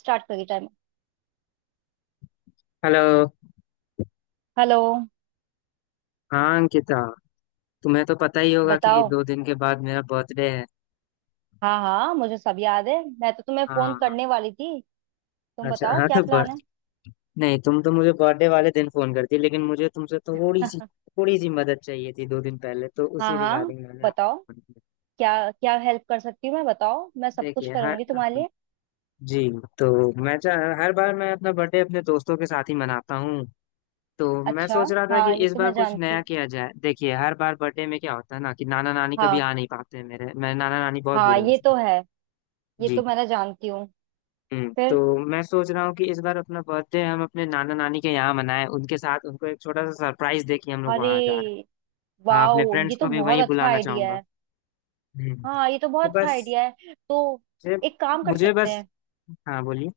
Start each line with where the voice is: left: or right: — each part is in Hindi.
right: स्टार्ट करिए टाइम।
left: हेलो।
right: हेलो।
left: हाँ अंकिता। तुम्हें तो पता ही होगा कि
right: बताओ।
left: 2 दिन के बाद मेरा बर्थडे है।
right: हाँ हाँ, मुझे सब याद है। मैं तो तुम्हें फोन
left: हाँ।
right: करने वाली थी। तुम
left: अच्छा
right: बताओ
left: हाँ,
right: क्या
left: तो
right: प्लान
left: बर्थ
right: है।
left: नहीं, तुम तो मुझे बर्थडे वाले दिन फोन करती, लेकिन मुझे तुमसे थोड़ी सी मदद चाहिए थी 2 दिन पहले, तो
right: हाँ
left: उसी
right: हाँ,
left: रिगार्डिंग मैंने
right: बताओ।
left: आपको फोन किया।
right: क्या क्या हेल्प कर सकती हूँ मैं? बताओ, मैं सब कुछ
left: देखिए। हर
right: करूंगी तुम्हारे लिए।
left: जी। तो मैं चाह हर बार मैं अपना बर्थडे अपने दोस्तों के साथ ही मनाता हूँ। तो मैं
right: अच्छा।
left: सोच रहा था कि
right: हाँ, ये
left: इस
right: तो
left: बार
right: मैं
left: कुछ
right: जानती
left: नया
right: हूँ।
left: किया जाए। देखिए, हर बार बर्थडे में क्या होता है ना कि नाना नानी कभी
right: हाँ।
left: आ नहीं पाते हैं, मेरे मेरे नाना नानी बहुत
right: हाँ,
left: बूढ़े हो
right: ये
left: चुके
right: तो
left: हैं।
right: है। ये तो
left: जी।
right: मैं ना जानती हूँ। फिर।
left: तो मैं सोच रहा हूँ कि इस बार अपना बर्थडे हम अपने नाना नानी के यहाँ मनाएं, उनके साथ, उनको एक छोटा सा सरप्राइज दे कि हम लोग
right: अरे
left: वहाँ जा रहे हैं। हाँ, अपने
right: वाओ,
left: फ्रेंड्स
right: ये तो
left: को भी
right: बहुत
left: वहीं
right: अच्छा
left: बुलाना
right: आइडिया
left: चाहूंगा।
right: है।
left: हम्म।
right: हाँ, ये तो
left: तो
right: बहुत अच्छा
left: बस
right: आइडिया है। तो
left: मुझे
right: एक काम कर
left: मुझे
right: सकते
left: बस।
right: हैं,
left: हाँ बोलिए।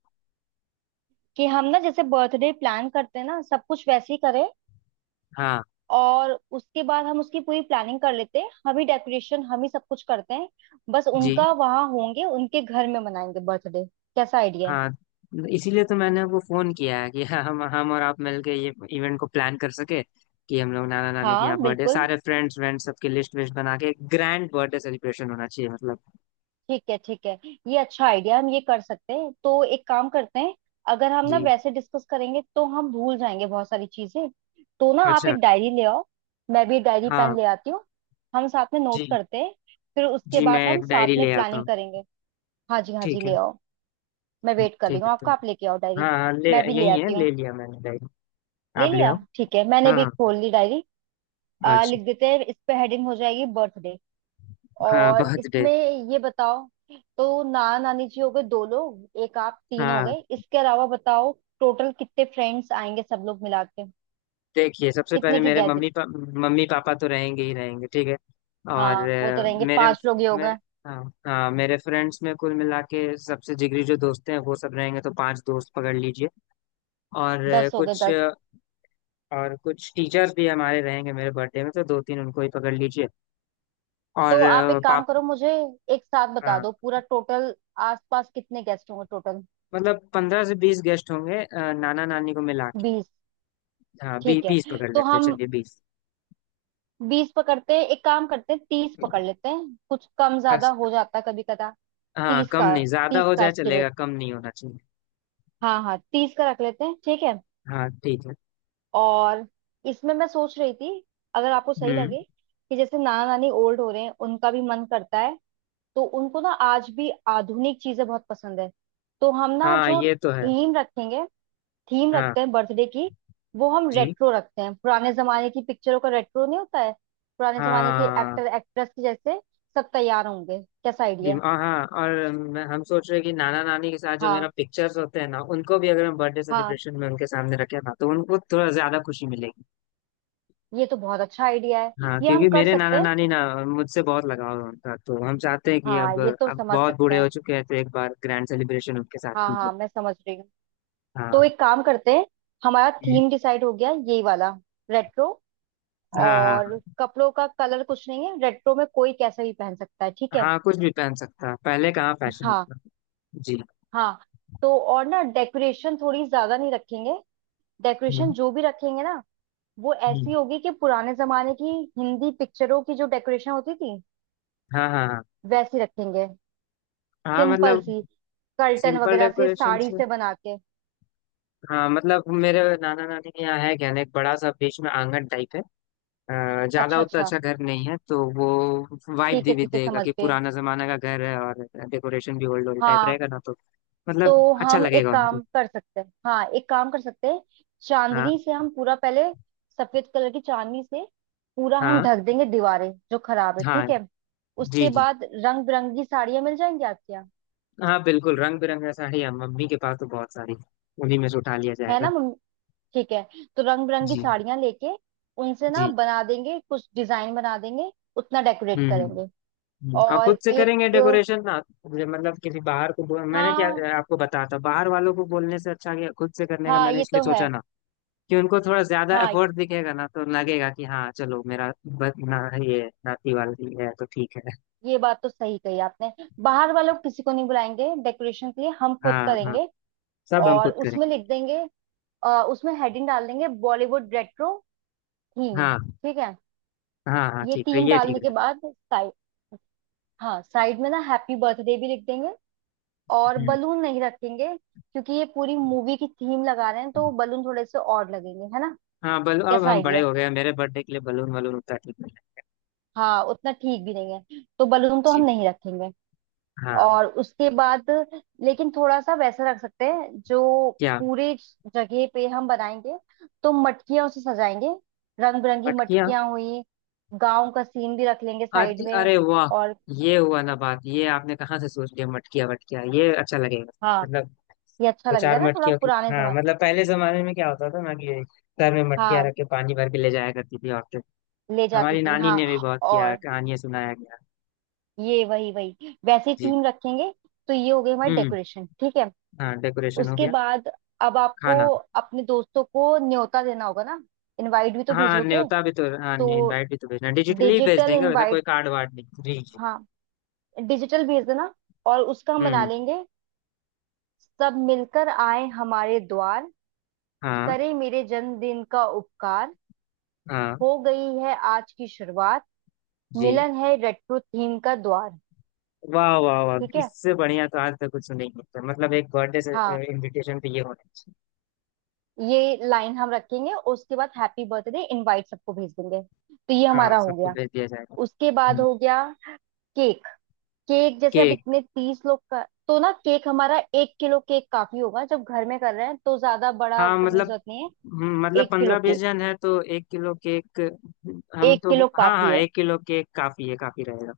right: कि हम ना जैसे बर्थडे प्लान करते हैं ना, सब कुछ वैसे ही करें।
left: हाँ
right: और उसके बाद हम उसकी पूरी प्लानिंग कर लेते हैं, हम ही डेकोरेशन हम ही सब कुछ करते हैं। बस
left: जी।
right: उनका वहाँ होंगे, उनके घर में मनाएंगे बर्थडे। कैसा आइडिया है?
left: हाँ, इसीलिए तो मैंने आपको फोन किया है कि हम और आप मिलके ये इवेंट को प्लान कर सके कि हम लोग नाना नानी के यहाँ
right: हाँ
left: बर्थडे,
right: बिल्कुल।
left: सारे फ्रेंड्स व्रेंड्स सबके लिस्ट विस्ट बना के ग्रैंड बर्थडे सेलिब्रेशन होना चाहिए, मतलब।
right: ठीक है ठीक है। ये अच्छा आइडिया, हम ये कर सकते हैं। तो एक काम करते हैं। अगर हम ना
left: जी।
right: वैसे डिस्कस करेंगे तो हम भूल जाएंगे बहुत सारी चीजें। तो ना आप
left: अच्छा।
right: एक डायरी ले आओ। मैं भी डायरी
left: हाँ
right: पेन ले आती हूँ। हम साथ में नोट
left: जी।
right: करते हैं। फिर उसके
left: जी मैं
right: बाद हम
left: एक डायरी
right: साथ में
left: ले आता
right: प्लानिंग
left: हूँ।
right: करेंगे। हाँ जी, हाँ जी
left: ठीक है।
right: ले आओ। मैं वेट कर रही
left: ठीक
right: हूँ
left: है तो
right: आपका, आप लेके आओ
left: हाँ
right: डायरी।
left: हाँ, ले।
right: मैं भी ले
left: यही है,
right: आती हूँ।
left: ले लिया मैंने डायरी।
right: ले
left: आप ले
right: लिया,
left: आओ।
right: ठीक है मैंने भी
left: हाँ
right: खोल ली डायरी।
left: हाँ, अच्छा।
right: लिख देते हैं इस पे, हेडिंग हो जाएगी बर्थडे।
left: हाँ
right: और
left: बर्थडे।
right: इसमें ये बताओ, तो नाना नानी जी हो गए दो लोग, एक आप तीन हो
left: हाँ।
right: गए, इसके अलावा बताओ टोटल कितने फ्रेंड्स आएंगे सब लोग मिला के?
left: देखिए सबसे पहले
right: कितने की
left: मेरे
right: गैदरिंग?
left: मम्मी पापा तो रहेंगे ही रहेंगे, ठीक है। और
right: हाँ वो तो रहेंगे,
left: मेरे
right: पांच लोग ही हो
left: मेरे
right: गए।
left: हाँ। हाँ मेरे फ्रेंड्स में कुल मिला के सबसे जिगरी जो दोस्त हैं वो सब रहेंगे, तो पांच दोस्त पकड़ लीजिए। और
right: 10 हो गए
left: कुछ
right: 10।
left: और कुछ टीचर्स भी हमारे रहेंगे मेरे बर्थडे में, तो दो तीन उनको ही पकड़ लीजिए। और
right: तो आप एक काम
left: पाप
right: करो, मुझे एक साथ बता
left: हाँ,
right: दो पूरा टोटल, आसपास कितने गेस्ट होंगे टोटल।
left: मतलब 15 से 20 गेस्ट होंगे, नाना नानी को मिला के।
right: 20?
left: हाँ
right: ठीक है।
left: 20 पकड़
right: तो
left: लेते हैं,
right: हम
left: चलिए 20।
right: 20 पकड़ते हैं, एक काम करते हैं, 30 पकड़ लेते हैं, कुछ कम ज्यादा
left: अच्छा।
right: हो जाता है कभी कदा।
left: हाँ,
right: 30
left: कम
right: का,
left: नहीं, ज्यादा
right: 30
left: हो
right: का
left: जाए
right: एस्टिमेट।
left: चलेगा, कम नहीं होना चाहिए।
right: हाँ हाँ, 30 का रख लेते हैं ठीक है।
left: हाँ ठीक है।
right: और इसमें मैं सोच रही थी, अगर आपको सही
left: हम्म।
right: लगे, कि जैसे नाना नानी ओल्ड हो रहे हैं, उनका भी मन करता है, तो उनको ना आज भी आधुनिक चीजें बहुत पसंद है। तो हम ना
left: हाँ
right: जो
left: ये तो है।
right: थीम रखेंगे, थीम
left: हाँ
right: रखते हैं बर्थडे की, वो हम
left: जी।
right: रेट्रो रखते हैं। पुराने जमाने की पिक्चरों का रेट्रो नहीं होता है? पुराने जमाने के
left: हाँ
right: एक्टर एक्ट्रेस के जैसे सब तैयार होंगे। कैसा
left: जी,
right: आइडिया है?
left: और हाँ, और हम सोच रहे हैं कि नाना नानी के साथ जो मेरा
right: हाँ
left: पिक्चर्स होते हैं ना, उनको भी अगर हम बर्थडे
right: हाँ,
left: सेलिब्रेशन में उनके सामने रखें ना तो उनको थोड़ा ज्यादा खुशी मिलेगी।
right: ये तो बहुत अच्छा आइडिया है।
left: हाँ
right: ये हम
left: क्योंकि
right: कर
left: मेरे
right: सकते
left: नाना
right: हैं।
left: नानी ना, मुझसे बहुत लगाव है उनका, तो हम चाहते हैं कि
right: हाँ
left: अब
right: ये तो
left: अब
right: समझ
left: बहुत
right: सकते
left: बूढ़े हो
right: हैं।
left: चुके हैं तो एक बार ग्रैंड सेलिब्रेशन उनके साथ
right: हाँ
left: कीजिए।
right: हाँ, मैं समझ रही हूँ। तो
left: हाँ।
right: एक काम करते हैं। हमारा
left: हम्म।
right: थीम डिसाइड हो गया यही वाला, रेट्रो।
left: हाँ हाँ।
right: और कपड़ों का कलर कुछ नहीं है, रेट्रो में कोई कैसा भी पहन सकता है, ठीक है।
left: हाँ कुछ भी पहन सकता है, पहले कहाँ फैशन
right: हाँ
left: होता था। जी।
right: हाँ। तो और ना डेकोरेशन थोड़ी ज्यादा नहीं रखेंगे। डेकोरेशन
left: हम्म।
right: जो भी रखेंगे ना, वो
left: हम्म।
right: ऐसी होगी कि पुराने जमाने की हिंदी पिक्चरों की जो डेकोरेशन होती थी
left: हाँ हाँ हाँ।
right: वैसी रखेंगे।
left: हाँ
right: सिंपल
left: मतलब
right: सी, कर्टन
left: सिंपल
right: वगैरह से,
left: डेकोरेशन
right: साड़ी
left: से।
right: से बना के।
left: हाँ मतलब मेरे नाना नानी के यहाँ है क्या ना, एक बड़ा सा बीच में आंगन टाइप है। ज्यादा
right: अच्छा
left: उतना
right: अच्छा।
left: अच्छा घर नहीं है, तो वो वाइब
right: ठीक है
left: भी
right: ठीक है,
left: देगा
right: समझ
left: कि
right: गए।
left: पुराना जमाना का घर है, और डेकोरेशन भी ओल्ड ओल्ड टाइप
right: हाँ।
left: रहेगा ना, तो मतलब
right: तो
left: अच्छा
right: हम एक
left: लगेगा उनको।
right: काम कर सकते हैं, हाँ एक काम कर सकते हैं।
left: हाँ।
right: चांदनी से हम पूरा पहले, सफेद कलर की चांदनी से पूरा हम
left: हाँ।
right: ढक देंगे, दीवारें जो खराब है,
left: हाँ
right: ठीक है।
left: जी।
right: उसके
left: जी।
right: बाद रंग बिरंगी साड़ियाँ मिल जाएंगी आपके यहाँ,
left: हाँ बिल्कुल रंग बिरंगा साड़ी है, मम्मी के पास तो बहुत सारी है। उन्हीं में से उठा लिया
right: है
left: जाएगा।
right: ना? ठीक है। तो रंग बिरंगी
left: जी।
right: साड़ियां लेके, उनसे ना
left: जी।
right: बना देंगे, कुछ डिजाइन बना देंगे, उतना डेकोरेट
left: हम्म। हम्म।
right: करेंगे।
left: हम्म। और खुद
right: और
left: से करेंगे
right: एक,
left: डेकोरेशन ना, ये मतलब किसी बाहर को बोल, मैंने क्या
right: हाँ
left: आपको बताया था, बाहर वालों को बोलने से अच्छा कि खुद से करने का
right: हाँ
left: मैंने
right: ये
left: इसलिए
right: तो है।
left: सोचा ना कि उनको थोड़ा ज्यादा
right: हाँ,
left: एफर्ट दिखेगा ना, तो लगेगा कि हाँ चलो मेरा ना, ये नाती वाली है तो ठीक है।
right: ये बात तो सही कही आपने। बाहर वालों को किसी को नहीं बुलाएंगे डेकोरेशन के लिए, हम खुद
left: हाँ हाँ।
right: करेंगे।
left: सब हम
right: और
left: खुद
right: उसमें
left: करेंगे।
right: लिख देंगे, उसमें हेडिंग डाल देंगे, बॉलीवुड रेट्रो थीम।
left: हाँ।
right: ठीक है।
left: हाँ हाँ
right: ये
left: ठीक है,
right: थीम
left: ये ठीक
right: डालने के
left: रहेगा।
right: बाद साइड, हाँ साइड में ना हैप्पी बर्थडे भी लिख देंगे। और
left: हम्म।
right: बलून नहीं रखेंगे क्योंकि ये पूरी मूवी की थीम लगा रहे हैं, तो बलून थोड़े से और लगेंगे, है ना?
left: हाँ बल अब
right: कैसा
left: हम बड़े
right: आइडिया है?
left: हो गए हैं, मेरे बर्थडे के लिए बलून वलून उतना ठीक नहीं है।
right: हाँ, उतना ठीक भी नहीं है, तो बलून तो हम
left: जी।
right: नहीं रखेंगे।
left: हाँ।
right: और उसके बाद, लेकिन थोड़ा सा वैसा रख सकते हैं जो
left: क्या।
right: पूरे जगह पे हम बनाएंगे तो मटकियां उसे सजाएंगे, रंग बिरंगी
left: मटकियाँ।
right: मटकियां हुई। गांव का सीन भी रख लेंगे
left: आज
right: साइड में।
left: अरे वाह,
right: और
left: ये हुआ ना बात, ये आपने कहाँ से सोच लिया मटकिया वटकिया, ये अच्छा लगेगा।
right: हाँ,
left: मतलब
right: ये अच्छा
left: दो
right: लगेगा
left: चार
right: ना, थोड़ा
left: मटकियों की।
right: पुराने
left: हाँ
right: समय।
left: मतलब पहले जमाने में क्या होता था ना कि सर में मटकियाँ
right: हाँ
left: रख के पानी भर के ले जाया करती थी औरतें।
right: ले जाती
left: हमारी
right: थी,
left: नानी
right: हाँ।
left: ने भी बहुत किया है,
right: और
left: कहानियां सुनाया गया।
right: ये वही वही वैसे
left: जी।
right: थीम रखेंगे। तो ये हो गई हमारी
left: हम्म।
right: डेकोरेशन, ठीक है।
left: हाँ डेकोरेशन हो
right: उसके
left: गया।
right: बाद अब आपको
left: खाना।
right: अपने दोस्तों को न्योता देना होगा ना, इनवाइट भी तो
left: हाँ
right: भेजोगे।
left: न्योता भी तो, हाँ
right: तो
left: इनवाइट भी तो भेजना, डिजिटली ही भेज
right: डिजिटल
left: देंगे, वैसा कोई
right: इनवाइट,
left: कार्ड वार्ड नहीं। जी जी।
right: हाँ डिजिटल भेज देना। और उसका हम बना
left: हम्म।
right: लेंगे, सब मिलकर आए हमारे द्वार,
left: हाँ।
right: करे मेरे जन्मदिन का उपकार,
left: हाँ।
right: हो गई है आज की शुरुआत,
left: जी।
right: मिलन है रेट्रो थीम का द्वार।
left: वाह वाह वाह,
right: ठीक है।
left: इससे बढ़िया तो आज तक कुछ सुनेंगे नहीं, होता मतलब एक बर्थडे से,
right: हाँ,
left: इनविटेशन पे ये होना चाहिए।
right: ये लाइन हम रखेंगे, उसके बाद हैप्पी बर्थडे इनवाइट सबको भेज देंगे, तो ये
left: हाँ
right: हमारा हो
left: सबको
right: गया।
left: भेज दिया जाएगा।
right: उसके बाद
left: हम्म।
right: हो गया केक। केक जैसे, अब
left: केक।
right: इतने 30 लोग का, तो ना केक हमारा 1 किलो केक काफी होगा, जब घर में कर रहे हैं तो ज्यादा बड़ा
left: हाँ
right: करने की
left: मतलब,
right: जरूरत नहीं है।
left: मतलब
right: 1 किलो
left: पंद्रह बीस
right: केक,
left: जन है तो 1 किलो केक। हम
right: एक
left: तो,
right: किलो
left: हाँ
right: काफी
left: हाँ
right: है,
left: 1 किलो केक काफी है, काफी रहेगा।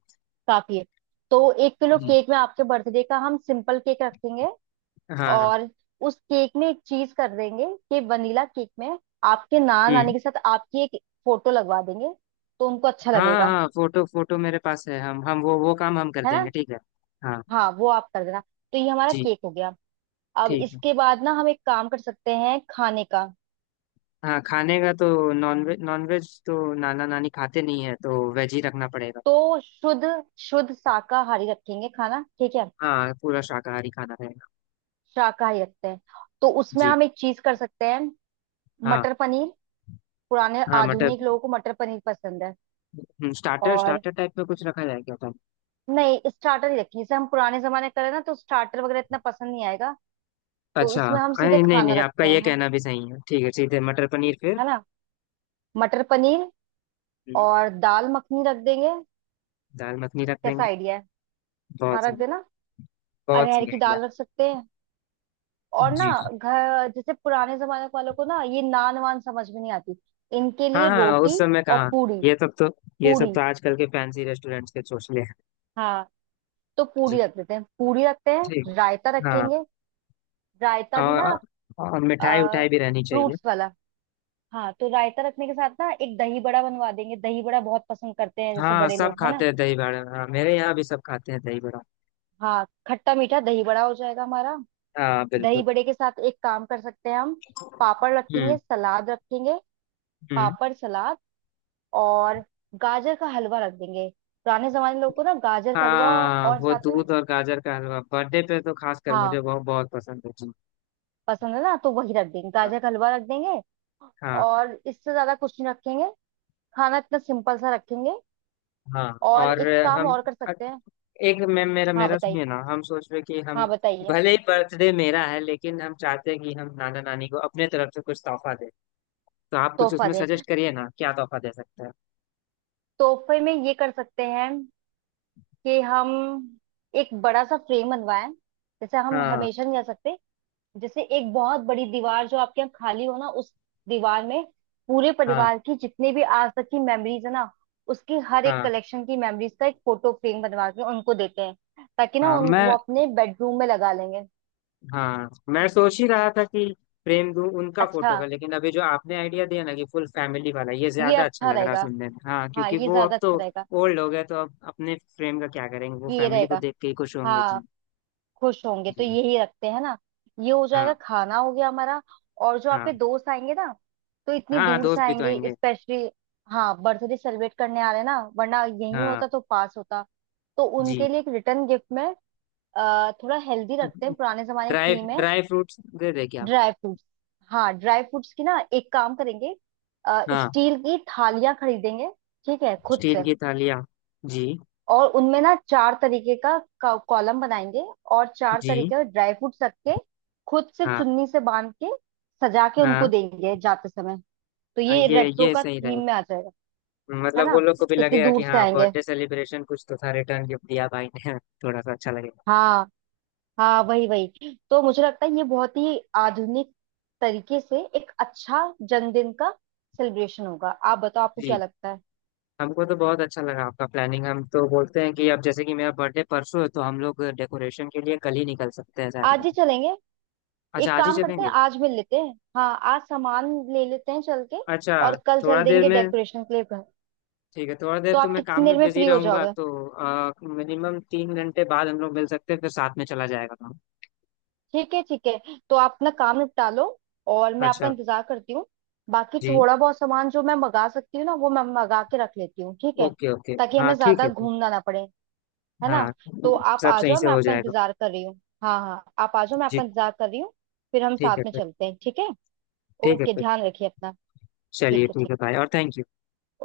right: काफी है। तो 1 किलो
left: जी।
right: केक में आपके बर्थडे का हम सिंपल केक रखेंगे।
left: हाँ हाँ।
right: और उस केक में एक चीज कर देंगे, कि वनीला केक में आपके नान आने
left: हम्म।
right: के साथ आपकी एक फोटो लगवा देंगे, तो उनको अच्छा
left: हाँ हाँ
right: लगेगा,
left: हाँ, फोटो फोटो मेरे पास है, हम वो काम हम कर
right: है ना?
left: देंगे, ठीक है। हाँ।
right: हाँ वो आप कर देना। तो ये हमारा
left: जी।
right: केक हो गया। अब
left: ठीक है।
right: इसके बाद ना हम एक काम कर सकते हैं खाने का।
left: हाँ खाने का तो, नॉनवेज नॉनवेज तो नाना नानी खाते नहीं है, तो वेज ही रखना पड़ेगा।
right: तो शुद्ध, शुद्ध शाकाहारी रखेंगे खाना, ठीक है?
left: हाँ पूरा शाकाहारी खाना रहेगा।
right: शाकाहारी रखते हैं। तो उसमें
left: जी।
right: हम एक चीज कर सकते हैं,
left: हाँ
right: मटर पनीर। पुराने
left: हाँ मटर,
right: आधुनिक लोगों को मटर पनीर पसंद है।
left: स्टार्टर
right: और
left: स्टार्टर टाइप में कुछ रखा जाए क्या था।
right: नहीं, स्टार्टर ही रखिए जैसे, हम पुराने जमाने करें ना तो स्टार्टर वगैरह इतना पसंद नहीं आएगा। तो
left: अच्छा।
right: इसमें हम सीधे
left: नहीं नहीं
right: खाना
left: नहीं, आपका
right: रखते
left: ये
right: हैं, है
left: कहना भी सही है, ठीक है, सीधे मटर पनीर फिर।
right: है ना मटर पनीर
left: हम्म,
right: और दाल मखनी रख देंगे।
left: दाल मखनी रख
right: कैसा
left: देंगे।
right: आइडिया है? हाँ
left: बहुत सही।
right: रख देना।
left: बहुत
right: अरहर
left: सही
right: की
left: आइडिया।
right: दाल रख सकते हैं। और ना
left: जी जी।
right: घर जैसे पुराने जमाने वालों को ना, ये नान वान समझ में नहीं आती, इनके
left: हाँ
right: लिए
left: हाँ उस
right: रोटी
left: समय
right: और
left: कहाँ,
right: पूरी,
left: ये सब तो, ये सब
right: पूरी।
left: तो आजकल के फैंसी रेस्टोरेंट्स के चोचले।
right: हाँ। तो
left: जी।
right: पूरी रख देते हैं, पूरी रखते
left: ठीक।
right: हैं, रायता
left: हाँ।
right: रखेंगे। रायता भी ना,
left: और, और मिठाई उठाई भी रहनी चाहिए।
right: फ्रूट्स वाला। हाँ। तो रायता रखने के साथ ना एक दही बड़ा बनवा देंगे, दही बड़ा बहुत पसंद करते हैं जैसे
left: हाँ
right: बड़े
left: सब
right: लोग, है
left: खाते
right: ना?
left: हैं दही बड़ा, हाँ, मेरे यहाँ भी सब खाते हैं दही बड़ा।
right: हाँ, खट्टा मीठा दही बड़ा हो जाएगा हमारा।
left: हाँ
right: दही
left: बिल्कुल।
right: बड़े के साथ एक काम कर सकते हैं हम, पापड़ रखेंगे,
left: हम्म।
right: सलाद रखेंगे।
left: हम्म।
right: पापड़ सलाद। और गाजर का हलवा रख देंगे। पुराने जमाने लोग को ना गाजर का हलवा।
left: हाँ
right: और
left: वो
right: साथ में,
left: दूध और गाजर का हलवा बर्थडे पे तो खासकर
right: हाँ
left: मुझे बहुत बहुत पसंद है, जी।
right: पसंद है ना तो वही रख देंगे,
left: हाँ।
right: गाजर का हलवा रख देंगे।
left: हाँ।
right: और इससे ज्यादा कुछ नहीं रखेंगे, खाना इतना सिंपल सा रखेंगे।
left: हाँ,
right: और
left: और
right: एक काम
left: हम,
right: और कर सकते हैं।
left: एक मैं, मेरा
right: हाँ
left: मेरा
right: बताइए,
left: सुनिए ना, हम सोच रहे कि हम
right: हाँ बताइए।
left: भले ही बर्थडे मेरा है, लेकिन हम चाहते हैं कि हम नाना नानी को अपने तरफ से कुछ तोहफा दें। तो आप कुछ
right: तोहफा
left: उसमें
right: दे,
left: सजेस्ट करिए ना, क्या तोहफा दे सकते हैं।
right: तोहफे में ये कर सकते हैं कि हम एक बड़ा सा फ्रेम बनवाएं। जैसे हम
left: हाँ।
right: हमेशा नहीं जा सकते, जैसे एक बहुत बड़ी दीवार जो आपके यहाँ खाली हो ना, उस दीवार में पूरे
left: हाँ।
right: परिवार की जितने भी आज तक की मेमोरीज है ना, उसकी हर एक
left: हाँ।
right: कलेक्शन की मेमोरीज का एक फोटो फ्रेम बनवा के उनको देते हैं, ताकि ना
left: हाँ
right: वो
left: मैं,
right: अपने बेडरूम में लगा लेंगे।
left: हाँ मैं सोच ही रहा था कि फ्रेम दूं उनका फोटो
right: अच्छा,
left: का, लेकिन अभी जो आपने आइडिया दिया ना कि फुल फैमिली वाला, ये
right: ये
left: ज्यादा अच्छा
right: अच्छा
left: लग रहा है
right: रहेगा।
left: सुनने में, हाँ
right: हाँ,
left: क्योंकि
right: ये
left: वो अब
right: ज्यादा
left: तो
right: अच्छा रहेगा।
left: ओल्ड हो गए तो अब अपने फ्रेम का क्या करेंगे, वो
right: ये
left: फैमिली को
right: रहेगा।
left: देख के ही खुश होंगे,
right: हाँ
left: जी।
right: खुश होंगे, तो
left: जी।
right: यही रखते हैं ना। ये हो
left: हाँ।
right: जाएगा, खाना हो गया हमारा। और जो
left: हाँ।
right: आपके दोस्त आएंगे ना, तो इतनी
left: हाँ
right: दूर से
left: दोस्त भी तो
right: आएंगे
left: आएंगे।
right: स्पेशली, हाँ बर्थडे सेलिब्रेट करने आ रहे हैं ना, वरना यही
left: हाँ।
right: होता तो पास होता। तो
left: जी।
right: उनके लिए एक रिटर्न गिफ्ट में, थोड़ा हेल्दी रखते हैं, पुराने जमाने की
left: ड्राई
right: थीम है,
left: ड्राई फ्रूट्स दे दे क्या।
right: Dry fruits. हाँ, ड्राई फ्रूट्स की ना एक काम करेंगे,
left: हाँ।
right: स्टील की थालियां खरीदेंगे, ठीक है, खुद
left: स्टील
right: से।
left: की थालियाँ। जी।
right: और उनमें ना चार तरीके का कॉलम बनाएंगे, और चार
left: जी।
right: तरीके का ड्राई फ्रूट्स रख के, खुद से
left: हाँ
right: चुन्नी से बांध के सजा के
left: हाँ
right: उनको देंगे जाते समय। तो
left: हाँ,
right: ये रेट्रो
left: ये
right: का
left: सही
right: थीम में
left: रहेगा।
right: आ जाएगा। है
left: मतलब
right: ना?
left: वो लोग को भी
right: कितनी
left: लगेगा कि
right: दूर से
left: हाँ
right: आएंगे।
left: बर्थडे सेलिब्रेशन कुछ तो था, रिटर्न गिफ्ट दिया भाई ने। थोड़ा सा अच्छा लगेगा।
right: हाँ हाँ, वही वही, तो मुझे लगता है ये बहुत ही आधुनिक तरीके से एक अच्छा जन्मदिन का सेलिब्रेशन होगा। आप बताओ आपको क्या
left: जी।
right: लगता है?
left: हमको तो बहुत अच्छा लगा आपका प्लानिंग, हम तो बोलते हैं कि अब जैसे कि मेरा बर्थडे परसों है, तो हम लोग डेकोरेशन के लिए कल ही निकल सकते हैं शायद।
right: आज ही चलेंगे।
left: अच्छा
right: एक
left: आज ही
right: काम करते हैं,
left: चलेंगे।
right: आज मिल लेते हैं, हाँ आज सामान ले लेते हैं चल के।
left: अच्छा।
right: और कल
left: थोड़ा
right: चल
left: देर
right: देंगे
left: में।
right: डेकोरेशन के लिए।
left: ठीक है, थोड़ा देर
right: तो
left: तो
right: आप
left: मैं काम
right: कितनी
left: में
right: देर में
left: बिजी
right: फ्री हो
left: रहूंगा,
right: जाओगे?
left: तो मिनिमम 3 घंटे बाद हम लोग मिल सकते हैं, फिर साथ में चला जाएगा काम।
right: ठीक है ठीक है। तो आप अपना काम निपटा लो, और मैं आपका
left: अच्छा।
right: इंतजार करती हूँ। बाकी
left: जी।
right: थोड़ा बहुत सामान जो मैं मंगा सकती हूँ ना, वो मैं मंगा के रख लेती हूँ, ठीक है।
left: Okay okay.
right: ताकि
left: हाँ
right: हमें
left: ठीक
right: ज्यादा
left: है फिर।
right: घूमना ना पड़े, है
left: हाँ।
right: ना? तो आप
left: सब
right: आ
left: सही
right: जाओ,
left: से
right: मैं
left: हो
right: आपका
left: जाएगा।
right: इंतजार कर रही हूँ। हाँ हाँ, आप आ जाओ, मैं
left: जी।
right: आपका इंतजार कर रही हूँ। फिर हम
left: ठीक है
right: साथ में
left: फिर।
right: चलते हैं, ठीक है।
left: ठीक है
right: ओके,
left: फिर।
right: ध्यान रखिए अपना। ठीक
left: चलिए
right: है,
left: ठीक
right: ठीक।
left: है भाई, और थैंक यू।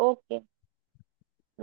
right: ओके।